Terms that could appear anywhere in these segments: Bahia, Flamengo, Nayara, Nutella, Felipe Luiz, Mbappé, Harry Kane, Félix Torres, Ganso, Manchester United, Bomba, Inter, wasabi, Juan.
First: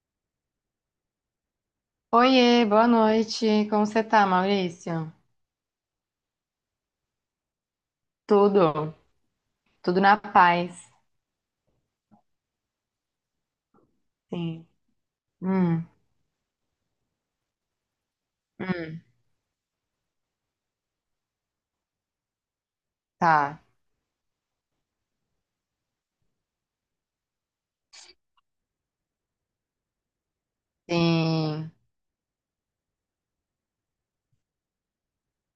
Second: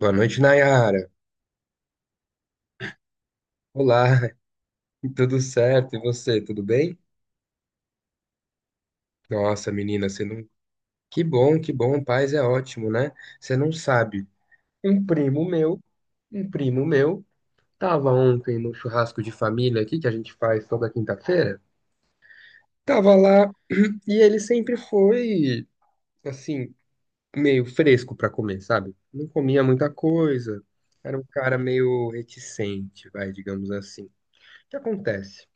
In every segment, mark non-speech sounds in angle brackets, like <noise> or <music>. Boa noite, Nayara. Oiê, boa noite. Como você Olá, tá, <laughs> Maurício? tudo certo? E você, tudo bem? Tudo, Nossa, tudo menina, na você não. paz. Que bom, paz é ótimo, né? Você não sabe. Sim. Um primo meu, Hum, um primo meu, tava ontem no hum, churrasco de família aqui que a gente faz toda quinta-feira. Tava lá tá. e ele sempre foi, assim, meio fresco pra comer, sabe? Não comia muita coisa. Era um cara Sim. meio reticente, vai, digamos assim. O que acontece?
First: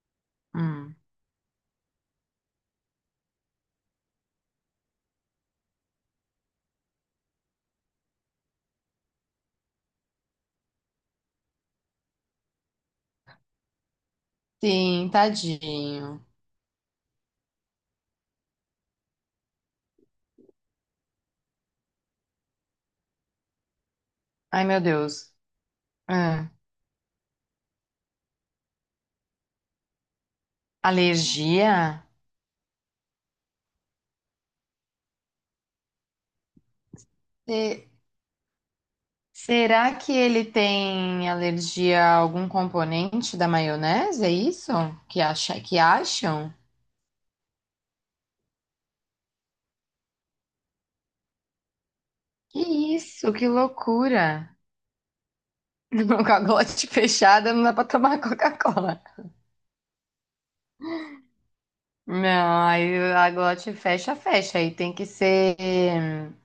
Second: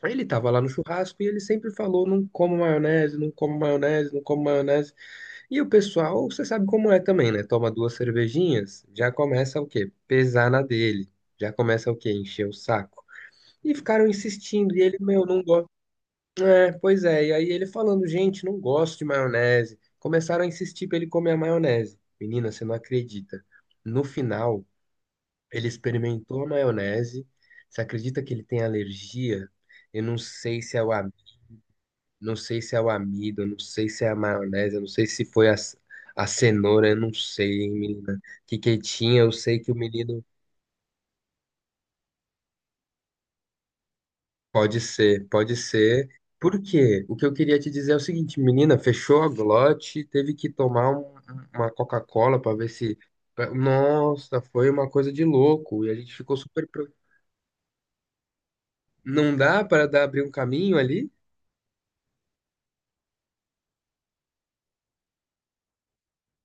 Aí ele tava lá no Hum. churrasco e ele sempre falou, não como maionese, não como maionese, não como maionese. E o pessoal, você sabe como é também, né? Toma duas cervejinhas, já começa o quê? Pesar na dele. Já começa o quê? Encher o saco. E ficaram insistindo, e ele, Sim, meu, não gosta. tadinho. É, pois é, e aí ele falando, gente, não gosto de maionese. Começaram a insistir pra ele comer a maionese. Menina, você não acredita. No final, Ai, meu Deus. ele experimentou a Hum. maionese. Você acredita que ele tem alergia? Eu não sei se é o Alergia? não sei se é o amido, não sei se é a maionese, não sei se foi a cenoura, eu não sei, hein, Se- menina. Que tinha, eu sei que o Será que menino ele tem alergia a algum componente da maionese? É isso? pode Que ser, pode acha, que ser. acham? Por quê? O que eu queria te dizer é o seguinte, menina, fechou a glote, teve que tomar uma Coca-Cola para Que ver se. isso? Que Nossa, loucura. foi uma coisa de louco. E <laughs> a gente Com ficou a super. Glote fechada, não dá pra tomar Coca-Cola. Não dá para dar abrir um caminho ali? Não, aí a glote fecha, fecha. Aí tem que ser.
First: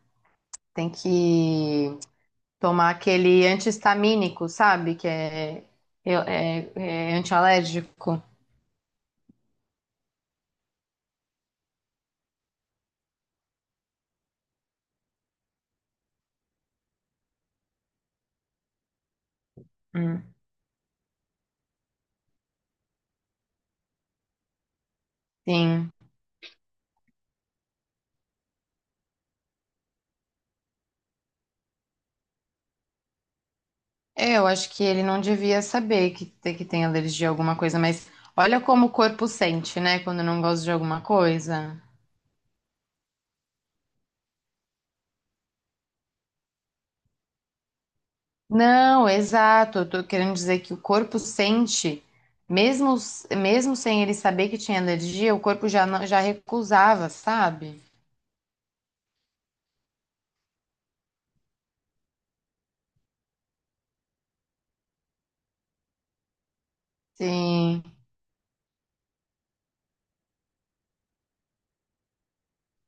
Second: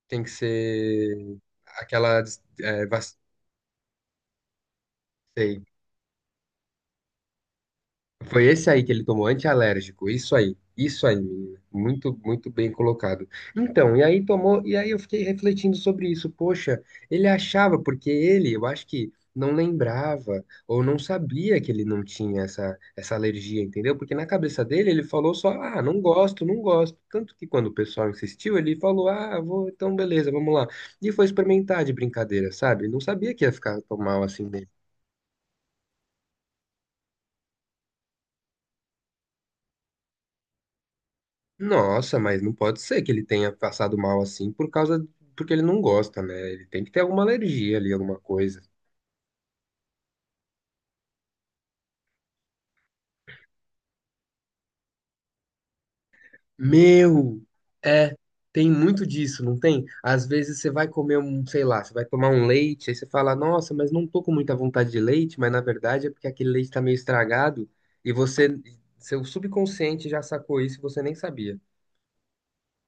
Tem que Tem ser que aquela. É, tomar aquele anti-histamínico, sabe? Que sei. é, eu- é, é antialérgico. Foi esse aí que ele tomou antialérgico, isso aí, menina. Muito, muito bem colocado. Então, e aí tomou, e aí eu fiquei refletindo sobre isso. Poxa, ele achava, porque ele, eu acho que não Hum, lembrava ou não sabia que ele não tinha essa alergia, entendeu? Porque na cabeça dele ele falou só, ah, Sim. não gosto, não gosto. Tanto que quando o pessoal insistiu, ele falou, ah, vou, então beleza, vamos lá. E foi experimentar de brincadeira, sabe? Não sabia que ia ficar tão mal É, assim. eu acho que ele não devia saber que tem alergia a alguma coisa, mas olha como o corpo sente, né? Quando não gosta de alguma coisa. Nossa, mas não pode ser que ele tenha passado mal assim por causa, porque ele não gosta, né? Ele tem que ter alguma alergia ali, alguma coisa. Não, exato. Eu tô querendo dizer que o corpo sente, mesmo, mesmo sem ele saber que tinha alergia, o corpo já, não- já recusava, Meu, sabe? é, tem muito disso, não tem? Às vezes você vai comer um, sei lá, você vai tomar um leite, aí você fala, nossa, mas não tô com muita vontade de leite, mas na verdade é porque aquele leite tá meio estragado Sim, e você, seu subconsciente já sacou isso e você nem sabia.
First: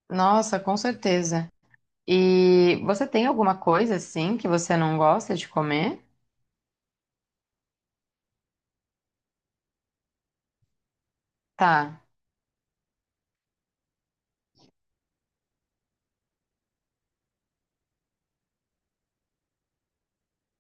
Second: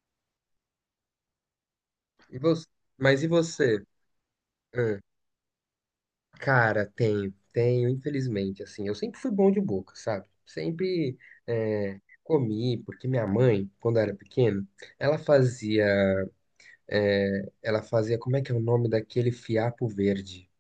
nossa, com certeza. E você, E você mas tem e alguma você? coisa assim que você não gosta de comer? Cara, tenho, tenho, infelizmente, assim, eu sempre fui bom de boca, sabe? Sempre é, Tá. comi, porque minha mãe, quando eu era pequeno, ela fazia, ela fazia, como é que é o nome daquele fiapo verde?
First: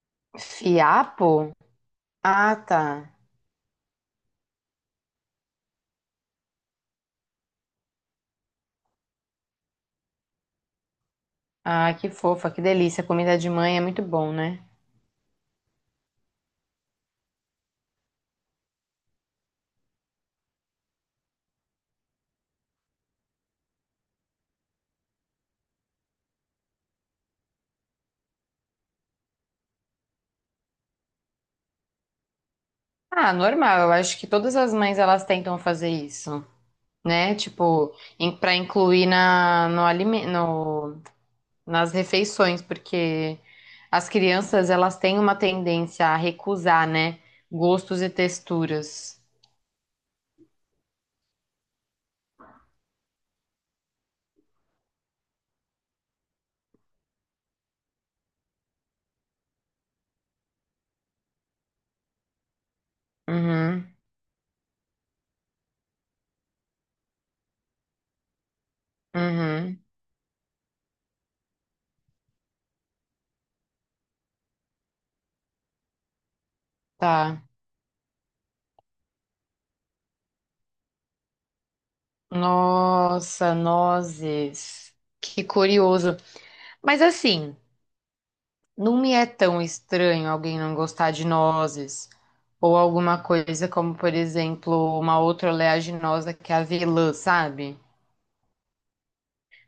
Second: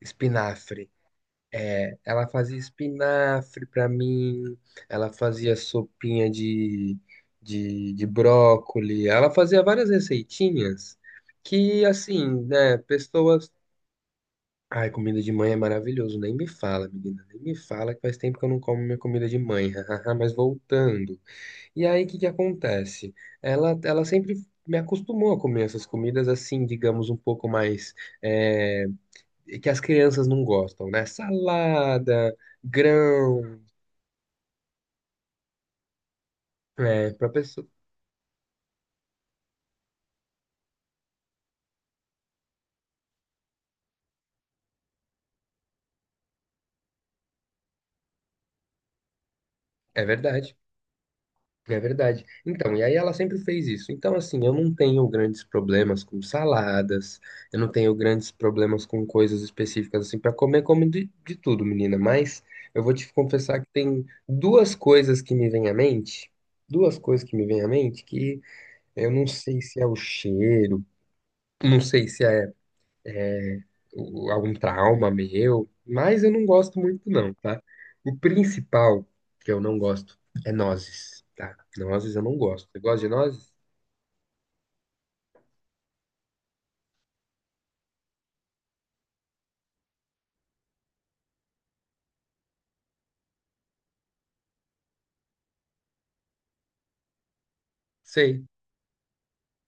Espinafre. Fiapo? É, ela Ah, fazia tá. espinafre pra mim, ela fazia sopinha de brócoli, ela fazia várias receitinhas que, Ah, que assim, fofa, que né, delícia. Comida de pessoas. mãe é muito bom, né? Ai, comida de mãe é maravilhoso. Nem me fala, menina. Nem me fala que faz tempo que eu não como minha comida de mãe. <laughs> hahaha, mas voltando. E aí, o que que acontece? Ela sempre me acostumou a comer essas comidas assim, digamos, um pouco mais. é, que as crianças não gostam, né? Salada, Ah, grão. normal. Eu acho que todas as mães elas tentam fazer isso. É, pra Né? pessoa. Tipo, para incluir na, no, alime- no, nas refeições, porque as crianças elas têm uma tendência a recusar, né? Gostos e texturas. É verdade. É verdade. Então, e aí ela sempre fez isso. Então, assim, eu não tenho grandes problemas com saladas, eu não tenho grandes problemas com coisas específicas, assim, pra comer, como de tudo, menina. Mas eu vou te confessar que Uhum, tem duas coisas que me vêm à mente, duas coisas que me vêm à mente que eu não sei se uhum, é o cheiro, não sei se é algum trauma meu, mas eu não gosto muito, não, tá. tá? O principal que eu não gosto é nozes, tá? Nozes eu não gosto. Você gosta de nozes? Nossa, nozes. Que curioso. Mas assim, não me é tão estranho alguém não gostar de nozes. Ou alguma coisa como, por exemplo, uma outra oleaginosa que é a avelã, sabe? Sei.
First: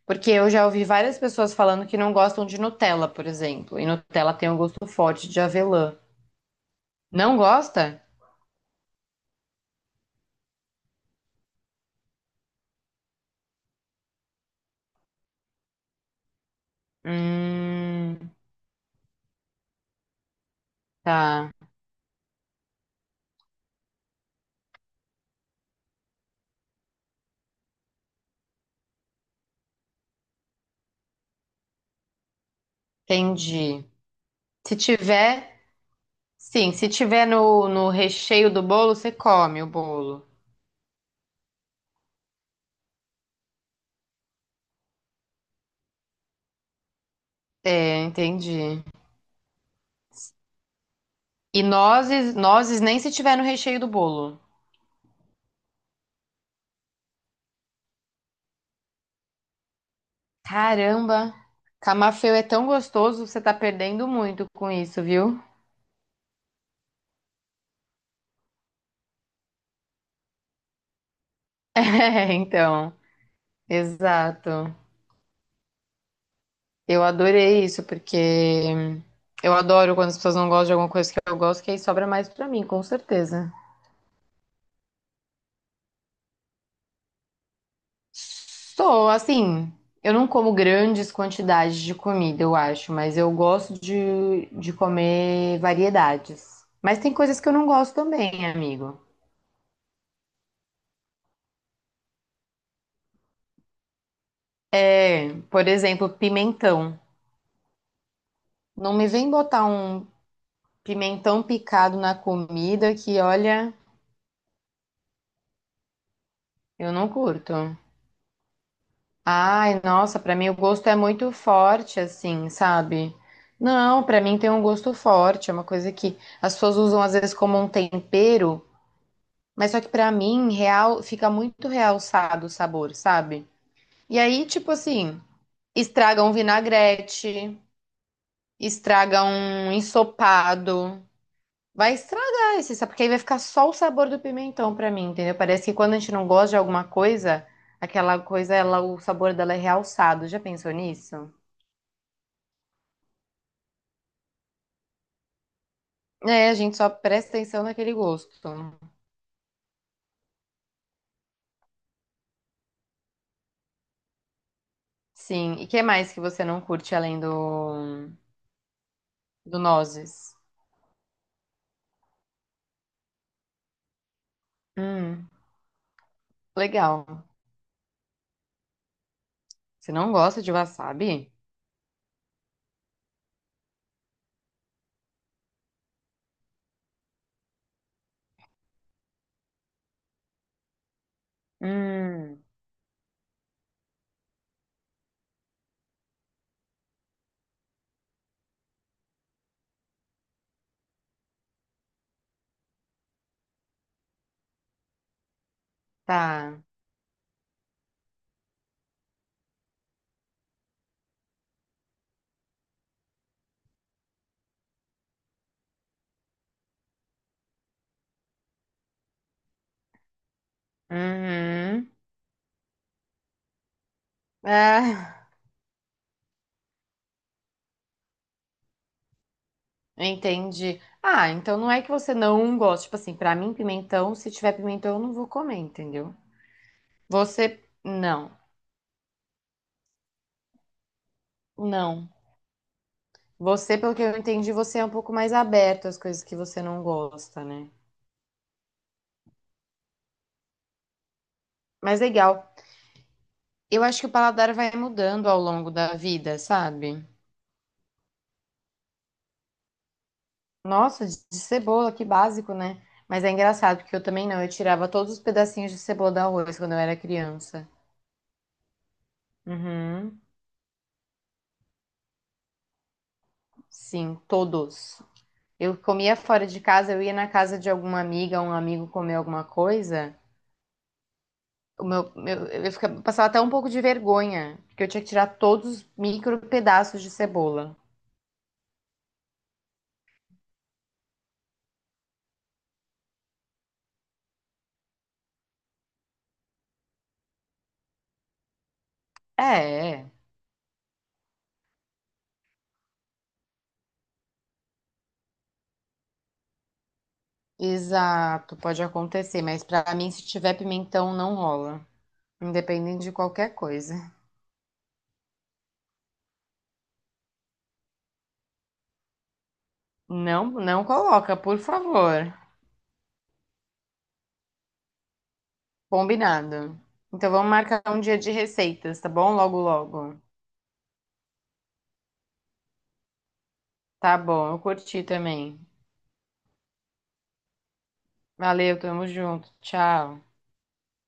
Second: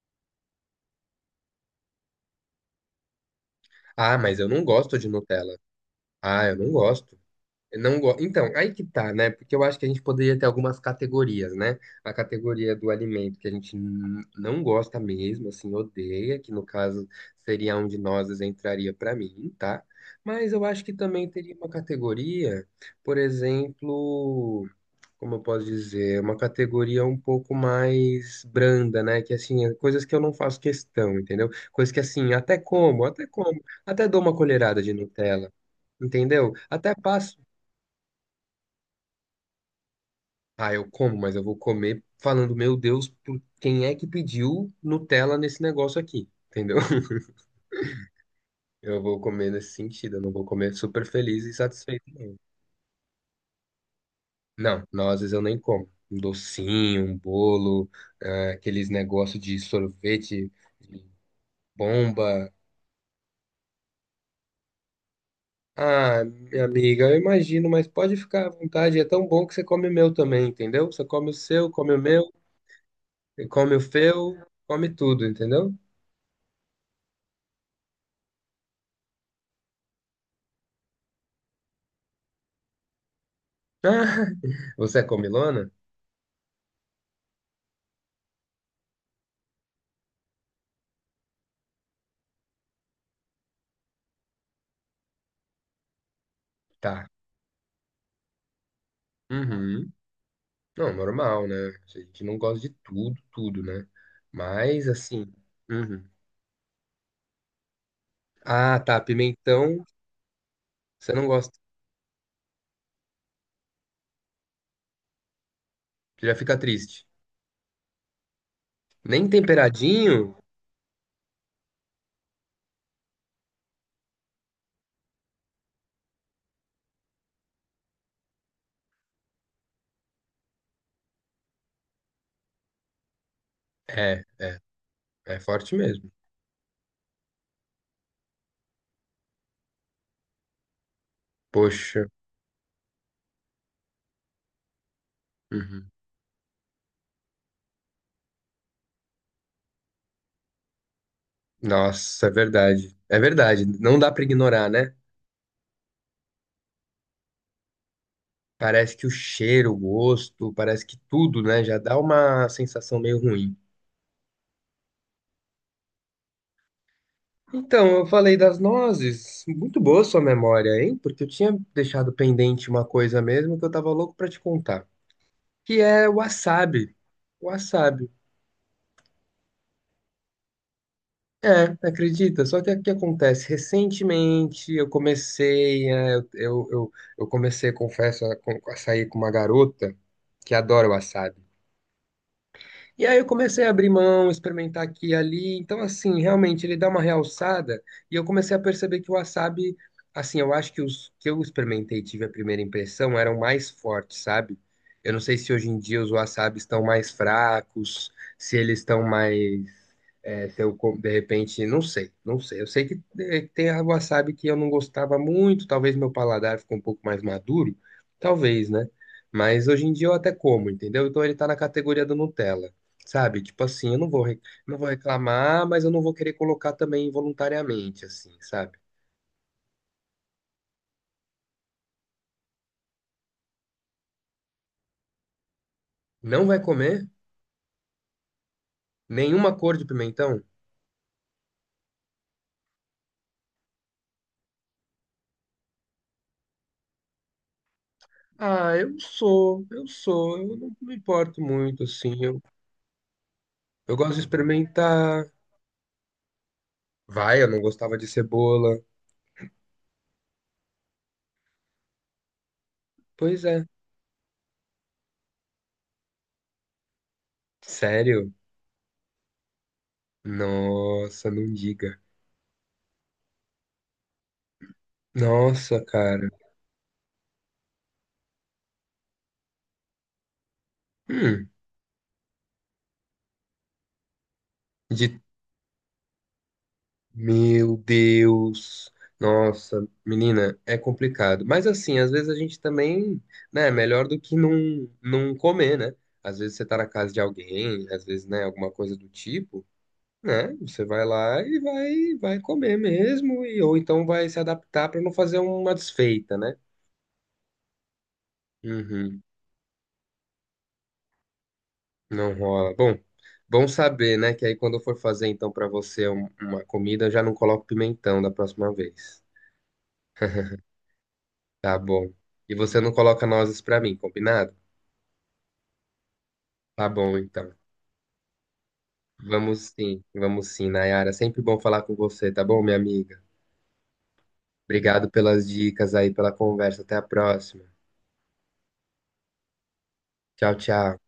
Porque eu já ouvi várias pessoas falando que não gostam de Nutella, por exemplo. E Ah, Nutella mas eu tem um não gosto gosto de forte de Nutella. avelã. Ah, eu não gosto. Não Eu não gosta? go... Então, aí que tá, né? Porque eu acho que a gente poderia ter algumas categorias, né? A categoria do alimento que a gente não gosta mesmo, assim, odeia, que no caso seria onde Hum, nós entraria pra mim, tá? Mas eu acho que também tá. teria uma categoria, por exemplo, como eu posso dizer, é uma categoria um pouco mais branda, né? Que assim, é coisas que eu não faço questão, entendeu? Coisas que assim, Entendi. até dou uma Se colherada de Nutella, tiver, entendeu? sim, se Até tiver passo. No recheio do bolo, você come o bolo. Ah, eu como, mas eu vou comer falando, meu Deus, por quem é que pediu Nutella nesse negócio aqui? Entendeu? <laughs> É, entendi. Eu vou comer nesse sentido, eu não vou comer super feliz e E satisfeito, nozes, não. nozes nem se tiver no recheio do bolo. Não, nozes eu nem como. Um docinho, um bolo, ah, aqueles negócios de sorvete. Caramba, camafeu é Bomba. tão gostoso, você tá perdendo muito com isso, viu? Ah, minha amiga, eu imagino, mas pode ficar à vontade. É tão bom que você come o meu também, entendeu? Você come o seu, <laughs> come o meu, É, então, come o seu, exato. come tudo, entendeu? Eu adorei isso, porque eu adoro quando as pessoas não gostam de alguma coisa que eu gosto, que aí sobra mais pra mim, com certeza. Ah, <laughs> você é comilona? Sou, assim, eu não como grandes quantidades de comida, eu acho, mas eu gosto de comer variedades. Mas Tá. tem coisas que eu não gosto também, amigo. Uhum. Não, normal, né? A gente não gosta de tudo, tudo, né? Mas, assim. É, por Uhum. exemplo, pimentão. Ah, Não tá. me vem botar Pimentão, um você não pimentão gosta. picado na comida que, olha, Você já fica eu triste. não curto. Nem Ai, nossa, pra temperadinho? mim o gosto é muito forte, assim, sabe? Não, pra mim tem um gosto forte, é uma coisa que as pessoas usam às vezes como um tempero, mas só que pra mim real fica muito realçado o sabor, sabe? E É, aí, tipo assim, é forte mesmo. estraga um vinagrete, estraga um ensopado, vai Poxa. estragar esse sabor, porque aí vai ficar só o sabor do pimentão pra mim, entendeu? Parece que Uhum. quando a gente não gosta de alguma coisa, aquela coisa, ela, o sabor dela é realçado. Já pensou nisso? Nossa, é verdade. É verdade. Não dá pra ignorar, né? É, a gente só presta atenção naquele gosto. Parece que o cheiro, o gosto, parece que tudo, né? Já dá uma sensação meio ruim. Sim. E que mais que você não curte além Então, eu falei das nozes. do Muito boa sua nozes? memória, hein? Porque eu tinha deixado pendente uma coisa mesmo que eu tava louco pra te contar, Hum, que é o wasabi. legal. Wasabi. Você não gosta de wasabi? É, acredita? Só que o que acontece? Recentemente eu comecei, é, eu comecei, confesso, a sair com uma garota que adora wasabi. Hum, E aí eu comecei a abrir mão, experimentar aqui e ali. Então, assim, realmente ele dá uma realçada e eu comecei a perceber que o wasabi, assim, eu acho que os que eu experimentei e tive a primeira impressão eram mais fortes, sabe? Eu não sei se hoje em dia os tá. wasabis estão mais fracos, se eles estão mais, se eu, co- de repente, não sei, não sei. Eu sei que tem a wasabi que eu não gostava muito, talvez meu paladar ficou um pouco mais maduro, talvez, né? Mas hoje em dia eu até como, entendeu? Então ele tá na Uhum. categoria do Nutella. Sabe? Tipo assim, eu não vou, re- não vou Ah, reclamar, mas eu não vou querer colocar também voluntariamente, assim, sabe? entendi. Ah, então não é que você não gosta. Tipo assim, pra mim, pimentão, se tiver pimentão, eu não vou comer, entendeu? Não vai comer Você, não. nenhuma cor de pimentão? Não. Você, pelo que eu entendi, você é um pouco mais aberto às coisas que você não gosta, né? Ah, eu sou, eu não me importo muito, Mas assim, eu, legal. Eu eu acho que o gosto de paladar vai mudando experimentar. ao longo da vida, sabe? Vai, eu não gostava de cebola. Nossa, de cebola, que básico, né? Mas é Pois é, engraçado, porque eu também não. Eu tirava todos os pedacinhos de cebola do arroz quando eu era criança. sério? Uhum. Nossa, não diga. Sim, todos. Eu Nossa, comia cara. fora de casa, eu ia na casa de alguma amiga, um amigo comer alguma coisa. Hum, Eu ficava, eu passava até um pouco de vergonha, porque eu tinha que de tirar todos os micro pedaços de cebola. meu Deus. Nossa, menina, é complicado. Mas assim, às vezes a gente também, né, é melhor do que não comer, né? Às vezes você tá na casa de alguém, às vezes, né, alguma coisa do É, tipo, é. né? Você vai lá e vai comer mesmo e ou então vai se adaptar pra não fazer uma desfeita, né? Exato, pode Uhum, acontecer, mas pra mim, se tiver pimentão, não rola. não rola. Bom, Independente de qualquer bom coisa. saber, né, que aí quando eu for fazer então pra você uma comida, eu já não coloco pimentão da próxima vez. Não, não coloca, por Tá bom. favor. E você não coloca nozes pra mim, combinado? Combinado. Tá bom, Então vamos então. marcar um dia de receitas, tá bom? Logo, logo. Vamos sim, Nayara. Sempre bom falar com você, tá bom, minha amiga? Tá bom, eu curti Obrigado pelas também. dicas aí, pela conversa. Até a próxima. Valeu, tamo junto. Tchau. Tchau, tchau.